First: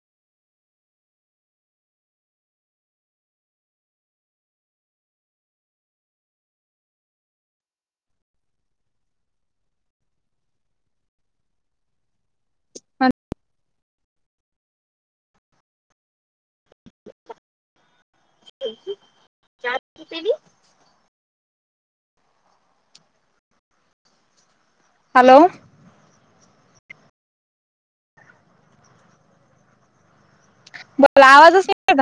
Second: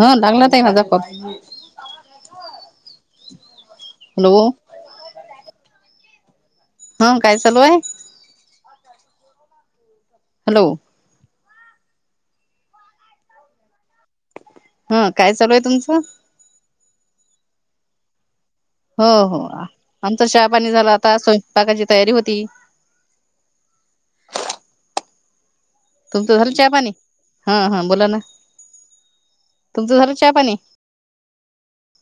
ह लागलात आहे नाझा को हॅलो. हं काय चालू आहे. हॅलो. हा. हा काय चालू आहे तुमचं? हो हो आमच शहापाणी झालं आता स्वयंपाकाची तयारी होती. हॅलो. तुमचं झालं चहा पाणी हा हा बोला ना तुमचं झालं चहा पाणी बला आवाजच नाही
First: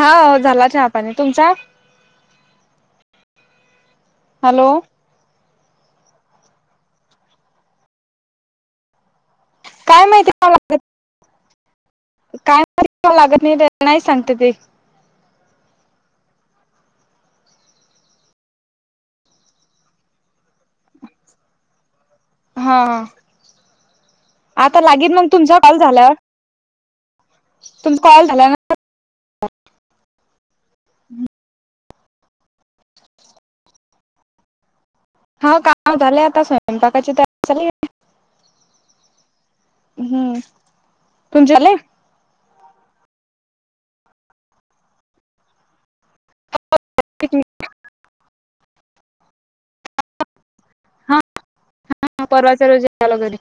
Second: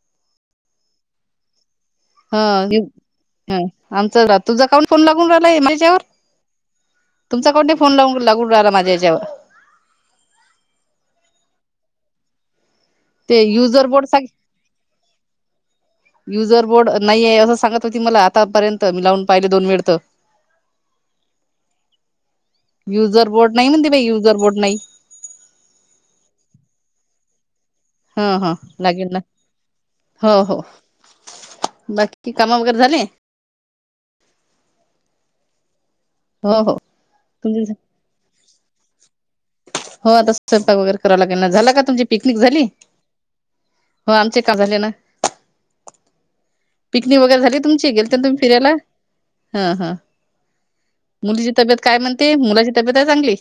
हा झाला चहापाने तुमचा? ह आमचा तुझा हॅलो काउंट फोन लागून राहिलाय माझ्यावर तुमचा कोणे फोन लाव लागून राहिला माझ्या याच्यावर काय माहिती आहेला. काय ते लागत नाही युजर नाही बोर्ड सांग सांगते ते [unintelligible] युजर बोर्ड नाही आहे असं सांगत होती मला आतापर्यंत मी लावून पाहिले दोन वेळ तर हा युजर बोर्ड नाही म्हणते बाई युजर बोर्ड नाही तुम काल झाल्या तुम? हा हा लागेल ना हो हो. बाकी कामा वगैरे झाले हा काव झाले आता हो हो स्वयंपाकाची तया झा. तुमची हो आता हम्म स्वयपाक वगैरे करावा लागे तुमचे झाला झाले का तुमची पिकनिक झाली हो आमचे का झाले ना पिकनिक वगैरे झाली तुमची गेल तर तुम्ही फिरायला हा हा हा मुलीची तब्येत काय म्हणते परवाच्या मुलाची तब्येत रोजी आहे आलो चांगली. घरी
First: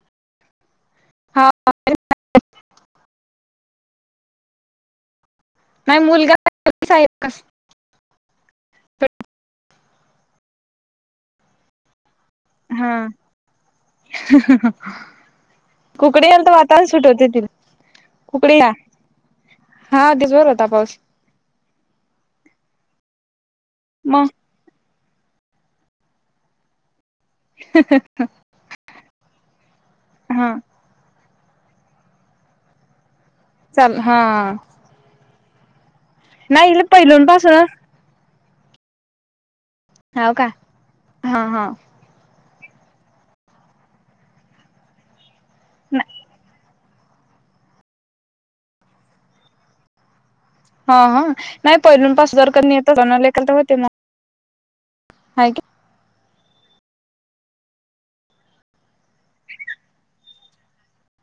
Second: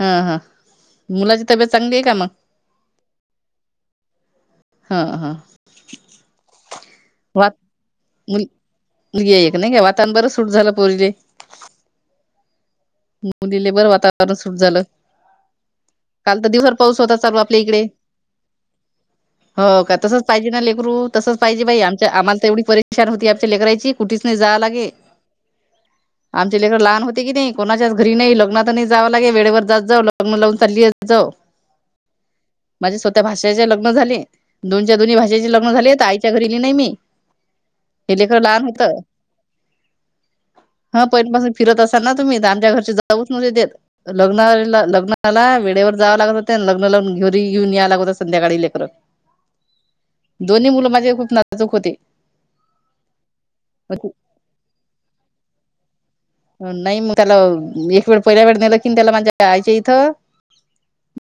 हा हा मुलाची हा तब्येत चांगली आहे का मग हा हा. नाही मुलगा मु मु एक नाही घ्या वातान बरं सूट झालं पोरीजे हा. मुलीले बर वातावरण सुट झालं. कुकडे काल याल तर दिवसवर वातावरण पाऊस सुट होता होते चालू तिला आपल्या इकडे कुकडे या हो का हा तसंच दिसभर पाहिजे ना होता लेकरू पाऊस तसंच पाहिजे बाई आमच्या आम्हाला तर एवढी परेशान होती आमच्या लेकरायची. कुठेच मग नाही जा लागे. आमचे लेकर लहान होते की नाही कोणाच्याच घरी नाही लग्नात नाही जावं लागे वेळेवर जात जाऊग, लग्न हा लावून चालली जा माझे स्वतः भाषेचे लग्न चाल हा झाले दोन. दोनी भाषेची लग्न झाली आईच्या घरीली नाही मी, पहिलून पासून हे लेकर लहान होतं हाव का ह हा पहिन पाासून हा फिरत असा ना. तुम्ही त आमच्या घरचे जाऊच नव्हते देत, लग्नाला लग्न मला वेळेवर जावं लागत होतं आणि लग्न लागून घेरी घेऊन याव लागत होता संध्याकाळी लेकर. दोन्ही मुलं हा माझे हा खूप नाजूक नाही होते पहिलूून पास जर नाही येतलेकर होते मग. हे नाही मग त्याला एक वेळ पहिल्या वेळ नेलं कि त्याला माझ्या आईच्या इथं.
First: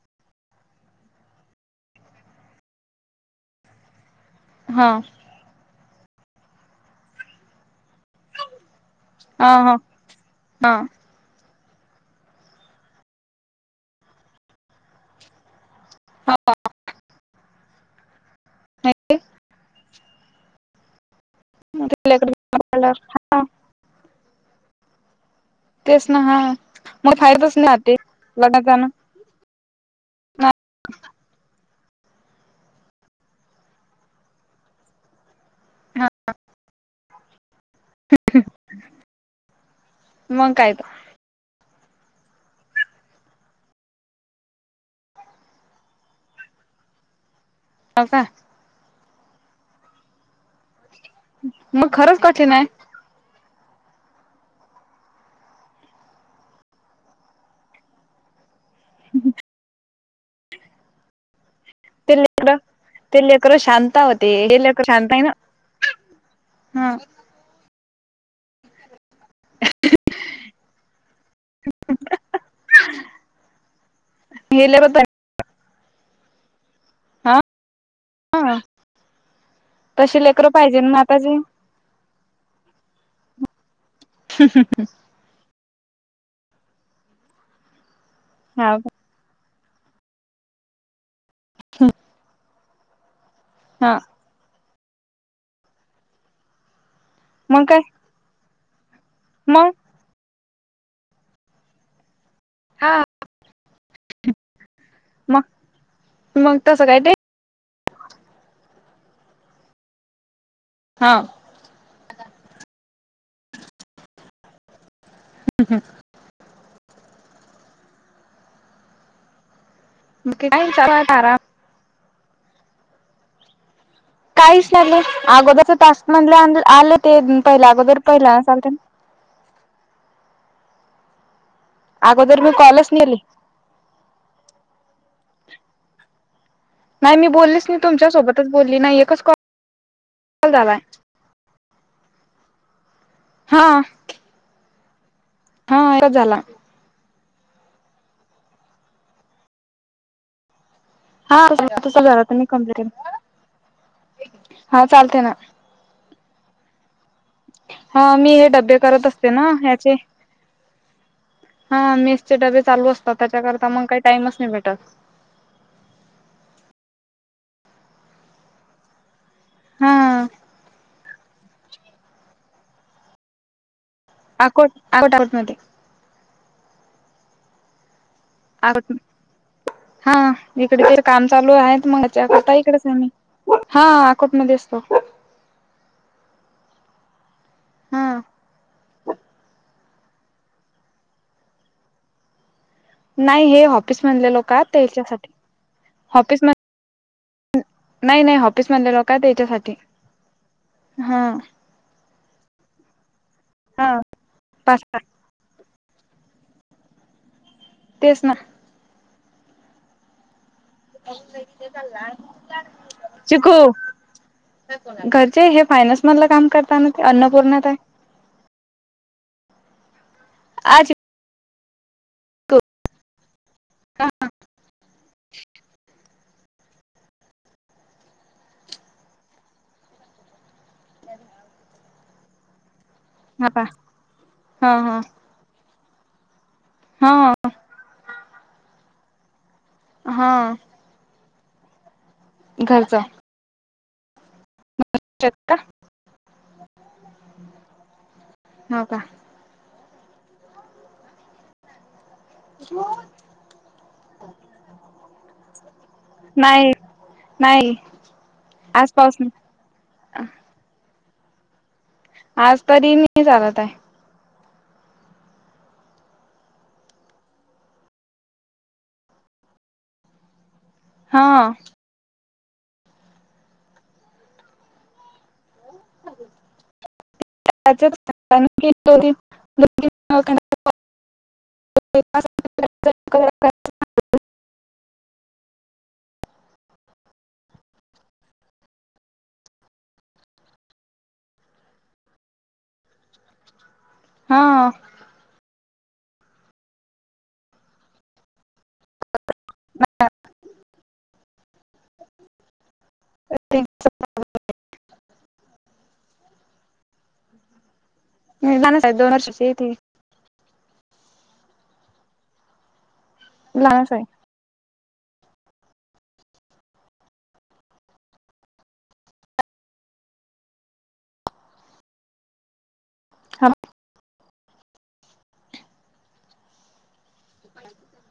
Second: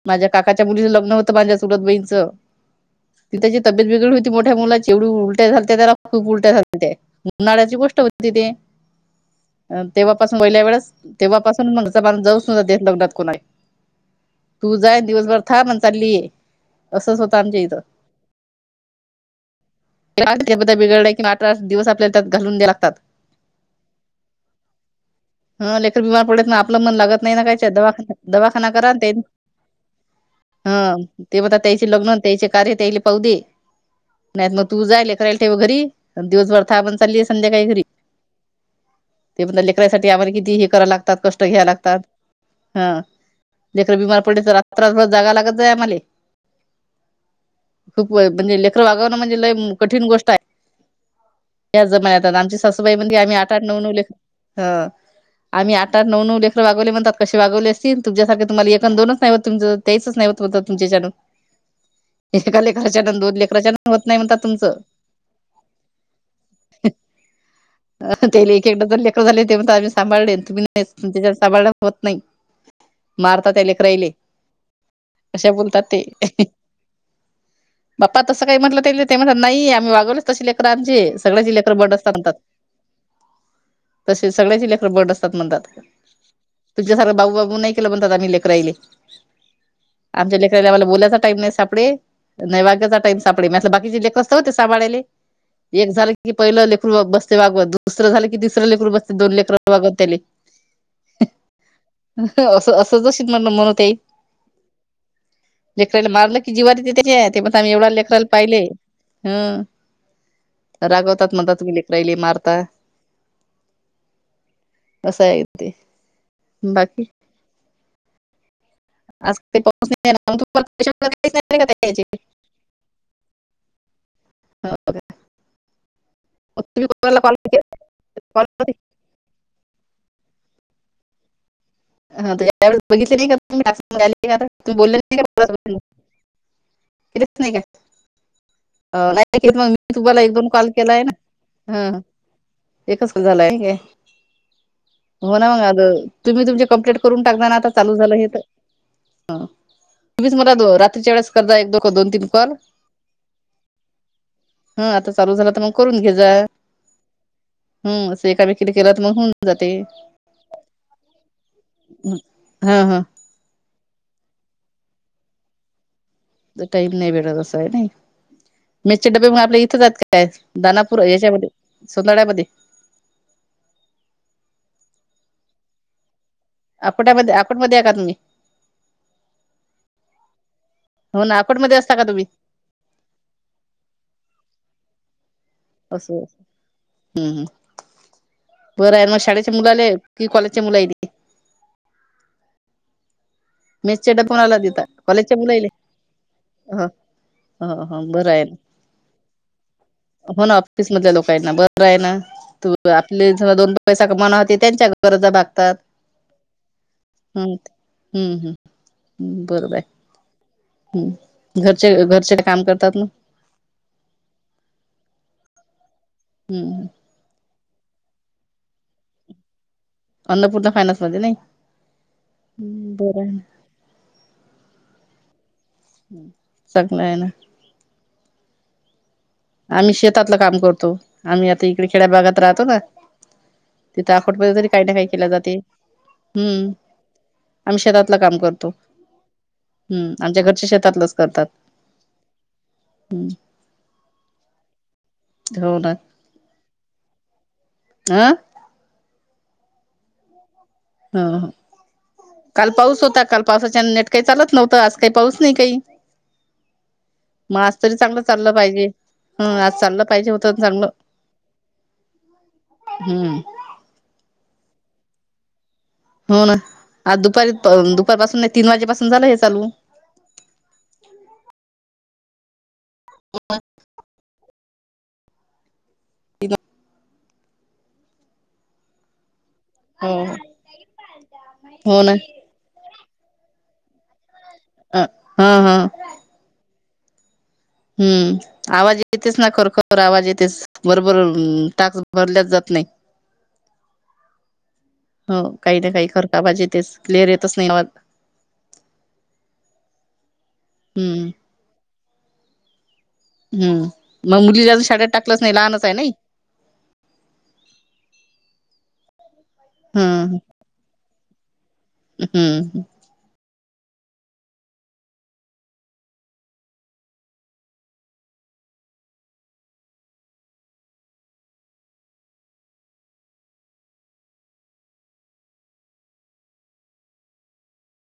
माझ्या काकाच्या मुलीच लग्न होतं माझ्या सरत बहीणचं ती त्याची तब्येत वेगळं होती मोठ्या मुला हा जवढी उलट्या झालत्या त्याला खूप उलट्या झालत त्या उन्हाड्याची गोष्ट होती ति ते हा हा तेव्हापासून वहिल्या हा वेळेस तेव्हापासून म्हणचा मान जाऊ सुद्धा दे लग्नात कोणा आहे तू जा दिवसभर, हा म्हण चाललीय असंच होतं आमच्या इथं. बिघडल्या किंवा अठरा दिवस आपल्याला त्यात घालून द्या लागतात. ह लेकर तेच बीमार हा पडत ना आपलं मन मग लागत नाही ना फायदाच कायच ते दवाखना दवाखाना लग्नाचा ना करा ते, हा ते बता त्याचे लग्न त्याचे कार्य त्याले पाहूदे. नाहीत मग तू जायल करायला ठेव घरी हा दिवसभर थ पण चाललीय संध्याकाळी घरी. ते लेकायसाठी आम्हाला मग किती हे काय करां लागतात कष्ट घ्या लागतात. हा जकडे बीमार पडल तर रातातभर जागा लागत जाय आम्हाले. तर खूप का म्हणजे लेकर वागवणं म्हणजे ल कठीण गोष्ट हाय. या मग खरंच जमान्यात आता कठीण आमची आहे सासूबाई म्हणली आम्ही आठ आठ नऊ नऊ लेखर, ह आम्ही आठ आठ नऊ नऊ लेखकर वागवले म्हणतात कसे वागवले असतील तुमझ्यासारखे तुम्हाला एक पण दोनच नाही होत तुं तेच नाही होत तुमच्यानून. ते लेकरडं ते लेकर शांत होत नाही होते म्हणतात ते तुमचं लेकर शांत आहे ना. हम. अ ते लेकी कड चले. झाले ते आम्ही सांभाळ तुम्ही प त्याच्याला सांभाळ होत नाही. मारतात त्या लेक राहिले हे लेकर अशा बोलतात ते. हा. बाप्पा तसं काही हा म्हटलं ते ते म्हणत नाही आम्ही तशी वागवलच त लेकरं लेकर पाहिजे आमचे ना आताचे सगळची लेकर बड असत म्हणतात. तसे सग्याची लेखं बर्ड असतात म्हणतात तुझच्यासारखं बाबू बाबू नाही केलं म्हणतात आम्ही लेख करायले, हा आमच्या लेकररालाला बोलाचा टाईम नाही सापडे न वाग्याचा टाईम सा सापडे म्हंटल हा बाकीचे लेख असत ते सांभाळायले एक झाले की पहिलं लेखून बसते वागवत मग दु काय तुसर झालं कि तिसर लेकर बसते दोन लेकर मग वागवत त्याले. असं हा असंचशी म्हण म्हण तेई. मग जे कला मारलं की मग जीवारी तसं ते काय त्या ते पण. एवढा लेखाला पाहिले ह हा रागवतात म्हणताात तुम्ही ले डैली मारता. असाय ते बाकी, आज ते पा काही चालू आहे आराम. [unintelligible] काहीच लागले अगोदरच तास म्हधलं आलं ते तुम्हाला कॉल पहि अगोदर पहिलं केला चाल. हा अगोदर मी कॉलच बघितले केली. नाही काही बोल नाही का [unintelligible] नाही मी केलेच का? बोललीच नाही तुमच्यासोबत, बोलली ना, नाही ऐक मग मी तुम्हाला एक दोन कॉल केलाय ना. हा एकच झालंय हा काय. हो ना मग आ हा एकच झाला तुम्ही तुमच्या, कंप्लेंट करून टाकजा ना आता चालू झालं हे तर. पुढच्या वेळीस कर हा जा एक दो क तसा दोन झाला तीन कॉल. [inaudible] हा आता चालते ना. चालू झाला तर मग करून घे जा. हा हं असं मी हे एकामेकीने डबे केलं तर करत मग असते होऊन ना जाते. याचे. हा हं. मेसचे डबे हां चालू हां. असतात त्याच्याकरता मग काही टाइमच नाही भेटत. त टाईम नाही भेटत तसा आहे नाही मेसचे डबे. आपलं इथं जात हा. काय दानापूर याच्यामध्ये सोनळ्यामध्ये अकोट अकोट मध्ये अकोटामध्ये अकोटमध्येे का तुम्ही. आ हा इकडे ते हो काम ना चालू आहे अकोटमध्ये असता का तुम्ही? मगता इकडेच मी हा अकोटमध्येध्ये असतो. असं हम्म् हा बरं आहे मग शाळेच्या मुलाले. की कॉलेजचे मुल येत ती. नाही हे. ऑफिस मेसच्या डबा मधले लोक कोणाला आहेत देता त्याच्यासाठी कॉलेजच्या मुलाले? ऑफिस म ह हा बरं आहे म त्यासाठी हो ना ऑफिस मधल्या लोक आहेत ना बरं आहे ना. त आपले जव दोन पैसा कमावणार ते पाच त्यांच्या गरजा भागतात. हम् तेच ना हम्म हम्म हम् बर बाय. हम् घरचे घरचे काम करतात म? शिकू, घरचे हे फायनान्स मधलं काम करताना ते अन्नपूर्ण आहे. अन्नपूर्णा आ फायनान्स मध्ये नाही. चिकू बर आहे. चांगलं आहे ना. आम्ही शेतातलं काम करतो. आम्ही आता इकडे खेड्या भागात राहतो ना. हा पा तिथं आकोट मध्ये तरी हा काही ना हा काही केल्या जाते हम्म. हा आम्ही शेतातलं काम करतो हम्म हा आमच्या घरच्या शेतातलंच करतात. घरचं. ह का हो ना. आ हो का. हा हा काल पाऊस होता काल पावसाच्या नेट काही चालत नव्हतं आज काही पाऊस नाही काही नाही मग नाही आज तरी चांगलं चाललं पाहिजे. आज पाऊस नाही हम आज चाललं पाहिजे होतं चांगलं. आज तरी नीट हम्म चालत आहे. हो ना आज दुपारी दुपार पाासून नाही तीन वाजेपासून झालं हे चालू. हा [inaudible] [inaudible] [inaudible] किती [inaudible] हो हो ना. अ, हा - हा हम्म आवाज येतेच ना खर खर आवाज येतेच. बरोबर ताक भरल्याच जात नाही. हा हो काही ना काही खरकाबाजे तेच क्लेअर येतच नाही आवाज. [inaudible] हम्म ते हम् मग मुलीला शाळेत टाकलंच नाही लहानच आहे नाही. [unintelligible] य दोन वर्षाची ये ती हम्म हम्म लाहानच आहे. ह अच्छा!